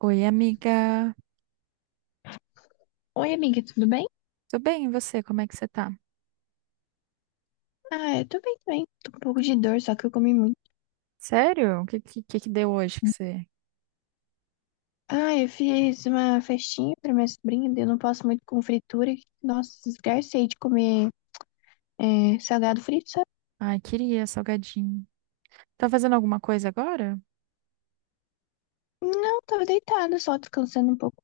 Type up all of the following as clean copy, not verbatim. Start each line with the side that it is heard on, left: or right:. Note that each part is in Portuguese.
right: Oi, amiga.
left: Oi, amiga, tudo bem?
right: Tudo bem, e você? Como é que você tá?
left: Ah, eu tô bem também. Tô com um pouco de dor, só que eu comi muito.
right: Sério? O que que deu hoje que você...
left: Ah, eu fiz uma festinha pra minha sobrinha, daí eu não posso muito com fritura. Nossa, esgarcei de comer é, salgado frito, sabe?
right: Ai, queria salgadinho. Tá fazendo alguma coisa agora?
left: Não, tava deitada, só descansando um pouco.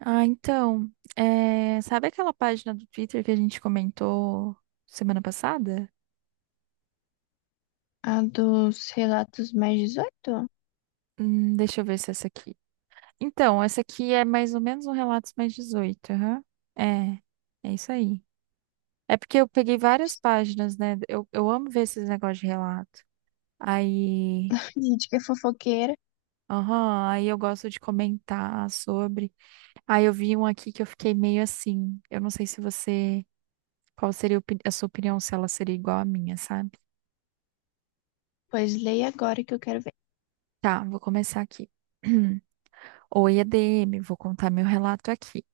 right: Ah, então, é, sabe aquela página do Twitter que a gente comentou semana passada?
left: Ah, dos relatos mais 18?
right: Deixa eu ver se é essa aqui. Então, essa aqui é mais ou menos um Relatos Mais 18, aham. É, é isso aí. É porque eu peguei várias páginas, né? Eu amo ver esses negócios de relato. Aí
left: Gente, que é fofoqueira.
right: Aham, aí eu gosto de comentar sobre. Ah, eu vi um aqui que eu fiquei meio assim. Eu não sei se você. Qual seria a sua opinião, se ela seria igual à minha, sabe?
left: Pois leia agora que eu quero ver.
right: Tá, vou começar aqui. Oi, EDM, vou contar meu relato aqui.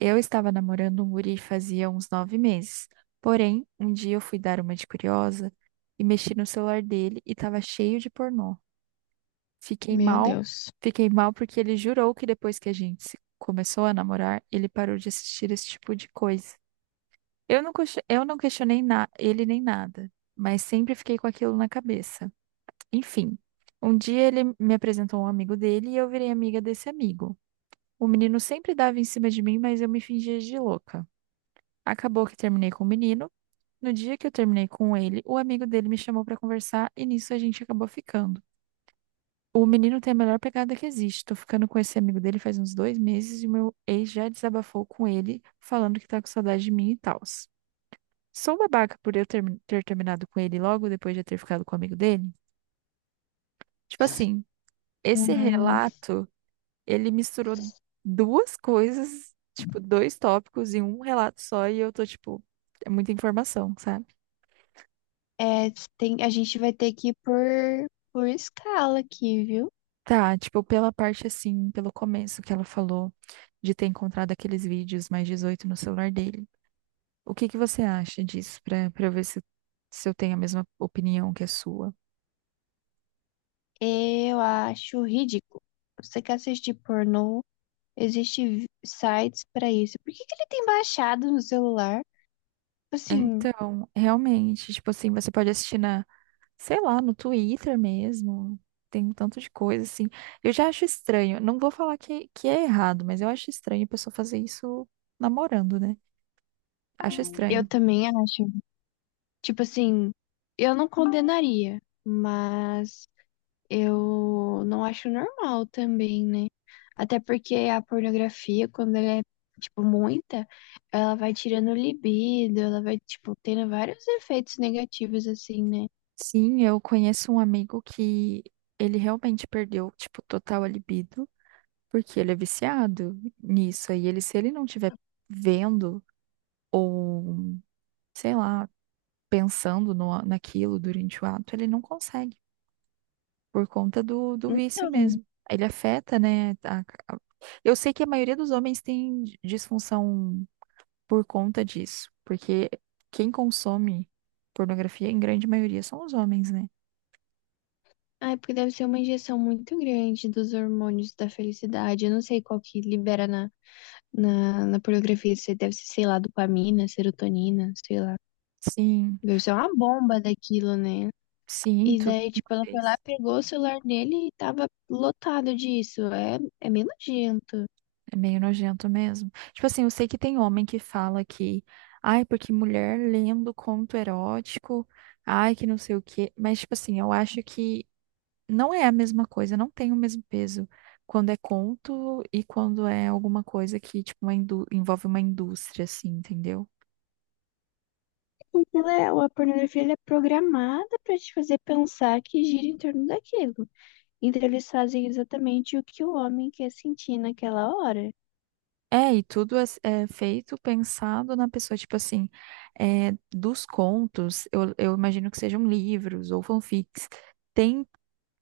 right: Eu estava namorando um guri fazia uns 9 meses. Porém, um dia eu fui dar uma de curiosa e mexi no celular dele e tava cheio de pornô. Fiquei
left: Meu
right: mal,
left: Deus.
right: fiquei mal porque ele jurou que depois que a gente se- começou a namorar, ele parou de assistir esse tipo de coisa. Eu não questionei ele nem nada, mas sempre fiquei com aquilo na cabeça. Enfim, um dia ele me apresentou um amigo dele e eu virei amiga desse amigo. O menino sempre dava em cima de mim, mas eu me fingia de louca. Acabou que terminei com o menino. No dia que eu terminei com ele, o amigo dele me chamou pra conversar e nisso a gente acabou ficando. O menino tem a melhor pegada que existe. Tô ficando com esse amigo dele faz uns 2 meses e meu ex já desabafou com ele, falando que tá com saudade de mim e tals. Sou babaca por eu ter terminado com ele logo depois de eu ter ficado com o amigo dele? Tipo assim, esse
left: Hum,
right: relato, ele misturou duas coisas, tipo, dois tópicos em um relato só e eu tô, tipo, é muita informação, sabe?
left: é, tem, a gente vai ter que ir por escala aqui, viu?
right: Tá, tipo, pela parte assim, pelo começo que ela falou de ter encontrado aqueles vídeos mais 18 no celular dele. O que que você acha disso para ver se, se eu tenho a mesma opinião que a sua?
left: Eu acho ridículo. Você quer assistir pornô? Existem sites pra isso. Por que que ele tem baixado no celular? Tipo assim,
right: Então, realmente, tipo assim, você pode assistir sei lá, no Twitter mesmo. Tem um tanto de coisa assim. Eu já acho estranho. Não vou falar que é errado, mas eu acho estranho a pessoa fazer isso namorando, né? Acho
left: eu
right: estranho.
left: também acho. Tipo assim, eu não condenaria, mas eu não acho normal também, né? Até porque a pornografia, quando ela é, tipo, muita, ela vai tirando o libido, ela vai, tipo, tendo vários efeitos negativos, assim, né?
right: Sim, eu conheço um amigo que ele realmente perdeu, tipo, total a libido, porque ele é viciado nisso. Aí ele, se ele não tiver vendo ou sei lá, pensando no, naquilo durante o ato, ele não consegue, por conta do vício
left: Então.
right: mesmo. Ele afeta, né? Eu sei que a maioria dos homens tem disfunção por conta disso, porque quem consome pornografia, em grande maioria, são os homens, né?
left: Ah, é porque deve ser uma injeção muito grande dos hormônios da felicidade. Eu não sei qual que libera na, na pornografia. Se deve ser, sei lá, dopamina, serotonina, sei lá.
right: Sim,
left: Deve ser uma bomba daquilo, né?
right: sim,
left: E
right: tudo
left: daí,
right: de uma
left: tipo, ela foi lá,
right: vez.
left: pegou o celular dele e tava lotado disso. É meio nojento.
right: É meio nojento mesmo. Tipo assim, eu sei que tem homem que fala que, ai, porque mulher lendo conto erótico, ai, que não sei o quê. Mas, tipo assim, eu acho que não é a mesma coisa, não tem o mesmo peso quando é conto e quando é alguma coisa que, tipo, envolve uma indústria, assim, entendeu?
left: Porque ela, a pornografia ela é programada pra te fazer pensar que gira em torno daquilo. Então eles fazem exatamente o que o homem quer sentir naquela hora.
right: É, e tudo é feito pensado na pessoa, tipo assim, é, dos contos, eu imagino que sejam livros ou fanfics, tem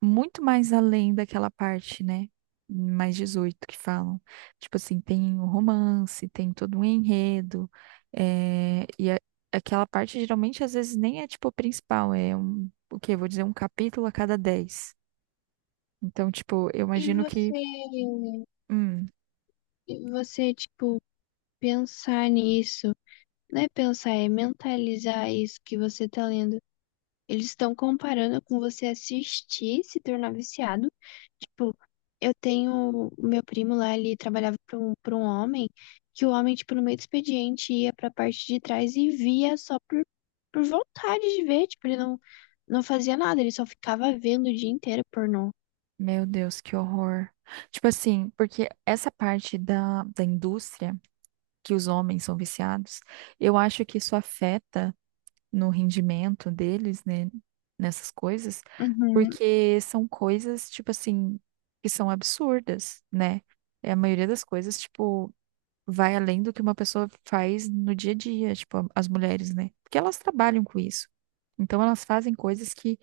right: muito mais além daquela parte, né? Mais 18 que falam. Tipo assim, tem o romance, tem todo um enredo. eh, e a- aquela parte geralmente às vezes nem é tipo a principal, é um, o quê? Vou dizer um capítulo a cada 10. Então, tipo, eu
left: E
right: imagino que,
left: você.
right: hum,
left: E você, tipo, pensar nisso, não é pensar, é mentalizar isso que você tá lendo. Eles estão comparando com você assistir, se tornar viciado. Tipo, eu tenho o meu primo lá, ele trabalhava para um homem, que o homem, tipo, no meio do expediente ia pra parte de trás e via só por vontade de ver. Tipo, ele não fazia nada, ele só ficava vendo o dia inteiro pornô.
right: meu Deus, que horror. Tipo assim, porque essa parte da indústria que os homens são viciados, eu acho que isso afeta no rendimento deles, né, nessas coisas,
left: Uhum,
right: porque são coisas, tipo assim, que são absurdas, né? É, a maioria das coisas, tipo, vai além do que uma pessoa faz no dia a dia, tipo, as mulheres, né? Porque elas trabalham com isso. Então, elas fazem coisas que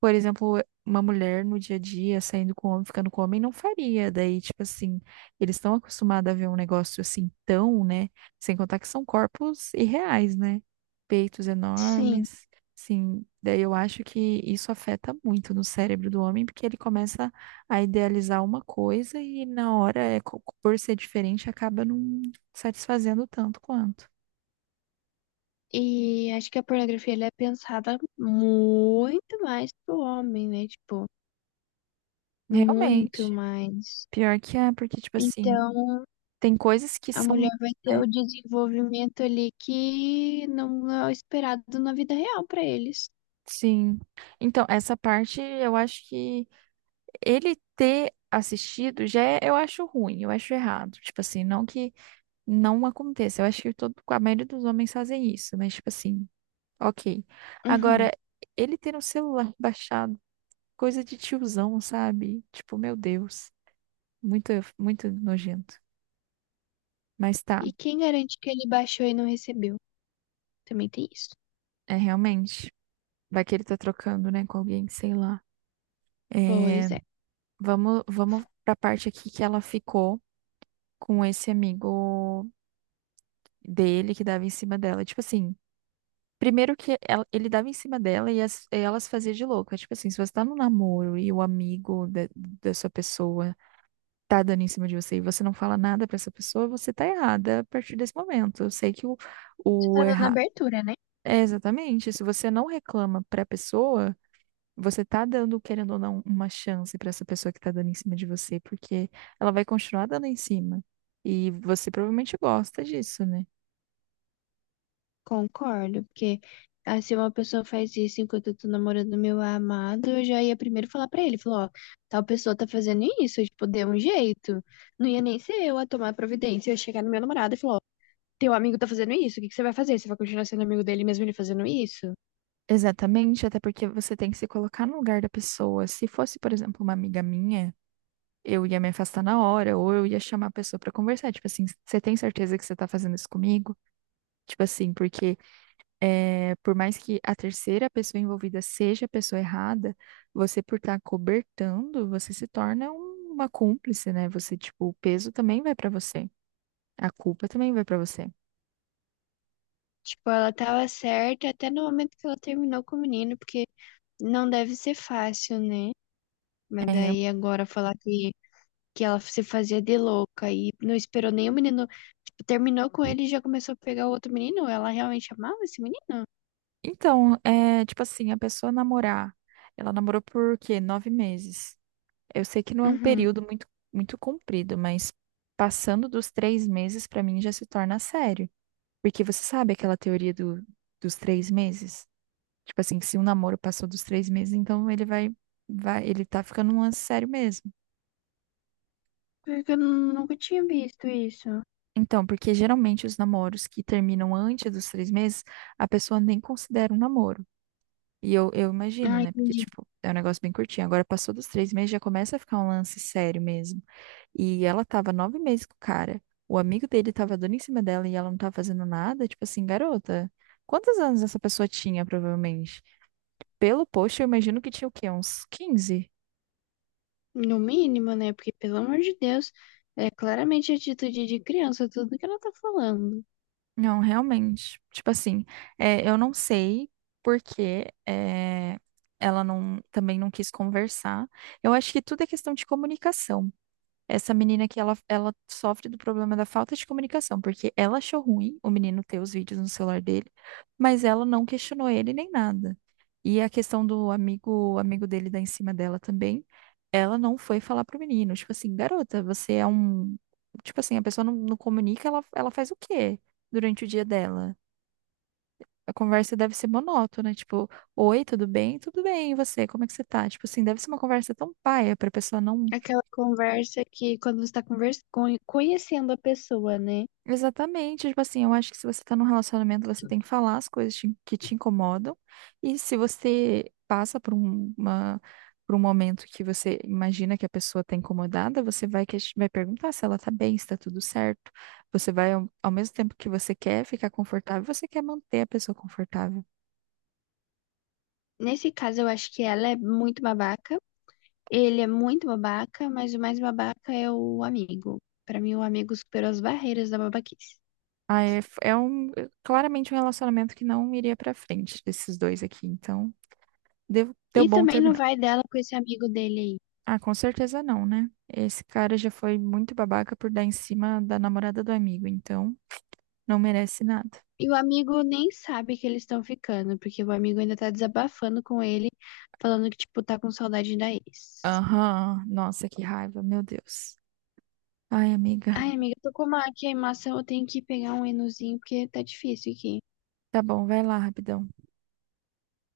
right: por exemplo, uma mulher no dia a dia saindo com o homem, ficando com o homem, não faria. Daí, tipo assim, eles estão acostumados a ver um negócio assim tão, né? Sem contar que são corpos irreais, né? Peitos
left: sim.
right: enormes, sim. Daí eu acho que isso afeta muito no cérebro do homem, porque ele começa a idealizar uma coisa e na hora, por ser diferente, acaba não satisfazendo tanto quanto.
left: E acho que a pornografia ela é pensada muito mais pro homem, né? Tipo, muito
right: Realmente.
left: mais.
right: Pior que é, porque, tipo assim,
left: Então,
right: tem coisas que
left: a
right: são.
left: mulher vai ter o
right: Né,
left: desenvolvimento ali que não é o esperado na vida real pra eles.
right: Sim. Então, essa parte eu acho que ele ter assistido já eu acho ruim, eu acho errado. Tipo assim, não que não aconteça. Eu acho que todo, a maioria dos homens fazem isso, mas tipo assim, ok.
left: Uhum.
right: Agora, ele ter um celular baixado, coisa de tiozão, sabe? Tipo, meu Deus, muito, muito nojento. Mas tá,
left: E quem garante que ele baixou e não recebeu? Também tem isso.
right: é realmente. Vai que ele tá trocando, né, com alguém, sei lá. É,
left: Pois é.
right: vamos, pra parte aqui que ela ficou com esse amigo dele que dava em cima dela. Tipo assim, primeiro que ele dava em cima dela e elas faziam de louca. Tipo assim, se você tá num namoro e o amigo da sua pessoa tá dando em cima de você e você não fala nada pra essa pessoa, você tá errada a partir desse momento. Eu sei que
left: Você
right: o
left: tá dando
right: errar.
left: abertura, né?
right: É exatamente. Se você não reclama pra pessoa. Você tá dando, querendo ou não, uma chance pra essa pessoa que tá dando em cima de você, porque ela vai continuar dando em cima. E você provavelmente gosta disso, né?
left: Concordo, porque ah, se uma pessoa faz isso enquanto eu tô namorando meu amado, eu já ia primeiro falar pra ele, falou, ó, tal pessoa tá fazendo isso, tipo, dê um jeito. Não ia nem ser eu a tomar providência, eu ia chegar no meu namorado e falar, ó, teu amigo tá fazendo isso, o que que você vai fazer? Você vai continuar sendo amigo dele mesmo ele fazendo isso?
right: Exatamente, até porque você tem que se colocar no lugar da pessoa. Se fosse, por exemplo, uma amiga minha, eu ia me afastar na hora, ou eu ia chamar a pessoa pra conversar. Tipo assim, você tem certeza que você tá fazendo isso comigo? Tipo assim, porque é, por mais que a terceira pessoa envolvida seja a pessoa errada, você por estar cobertando, você se torna uma cúmplice, né? Você, tipo, o peso também vai pra você. A culpa também vai pra você.
left: Tipo, ela tava certa até no momento que ela terminou com o menino, porque não deve ser fácil, né? Mas
right: É, real-
left: daí agora falar que ela se fazia de louca e não esperou nem o menino, tipo, terminou com ele e já começou a pegar o outro menino. Ela realmente amava esse menino?
right: então, é, tipo assim, a pessoa namorar, ela namorou por quê? Nove meses. Eu sei que não é um
left: Uhum.
right: período muito, muito comprido, mas passando dos 3 meses, pra mim já se torna sério. Porque você sabe aquela teoria dos 3 meses? Tipo assim, que se um namoro passou dos 3 meses, então ele vai, ele tá ficando um lance sério mesmo.
left: Porque eu nunca tinha visto isso.
right: Então, porque geralmente os namoros que terminam antes dos 3 meses, a pessoa nem considera um namoro. E eu imagino,
left: Ah,
right: né? Porque,
left: entendi.
right: tipo, é um negócio bem curtinho. Agora passou dos 3 meses, já começa a ficar um lance sério mesmo. E ela tava 9 meses com o cara. O amigo dele tava dando em cima dela e ela não tava fazendo nada. Tipo assim, garota, quantos anos essa pessoa tinha, provavelmente? Pelo post, eu imagino que tinha o quê? Uns 15.
left: No mínimo, né? Porque, pelo amor de Deus, é claramente atitude de criança, tudo que ela tá falando.
right: Não, realmente. Tipo assim, é, eu não sei porque é, ela não, também não quis conversar. Eu acho que tudo é questão de comunicação. Essa menina que ela sofre do problema da falta de comunicação, porque ela achou ruim o menino ter os vídeos no celular dele, mas ela não questionou ele nem nada. E a questão do amigo, dele dar em cima dela também, ela não foi falar pro menino, tipo assim, garota, você é um, tipo assim, a pessoa não comunica, ela faz o quê durante o dia dela? A conversa deve ser monótona, tipo, oi, tudo bem? Tudo bem, e você? Como é que você tá? Tipo assim, deve ser uma conversa tão paia pra pessoa não.
left: Aquela conversa que quando você tá conhecendo a pessoa, né?
right: Exatamente, tipo assim, eu acho que se você tá num relacionamento, você tem que falar as coisas que te incomodam. E se você passa por por um momento que você imagina que a pessoa tá incomodada, você vai perguntar se ela tá bem, se tá tudo certo. Você vai, ao mesmo tempo que você quer ficar confortável, você quer manter a pessoa confortável.
left: Nesse caso, eu acho que ela é muito babaca. Ele é muito babaca, mas o mais babaca é o amigo. Pra mim, o amigo superou as barreiras da babaquice.
right: É claramente um relacionamento que não iria pra frente desses dois aqui, então deu
left: E
right: bom
left: também não
right: terminar.
left: vai dela com esse amigo dele aí.
right: Ah, com certeza não, né? Esse cara já foi muito babaca por dar em cima da namorada do amigo, então não merece nada.
left: E o amigo nem sabe que eles estão ficando, porque o amigo ainda tá desabafando com ele, falando que, tipo, tá com saudade da ex.
right: Aham, nossa, que raiva, meu Deus. Ai, amiga.
left: Ai, amiga, tô com uma queimação, eu tenho que pegar um enozinho, porque tá difícil aqui.
right: Tá bom, vai lá, rapidão.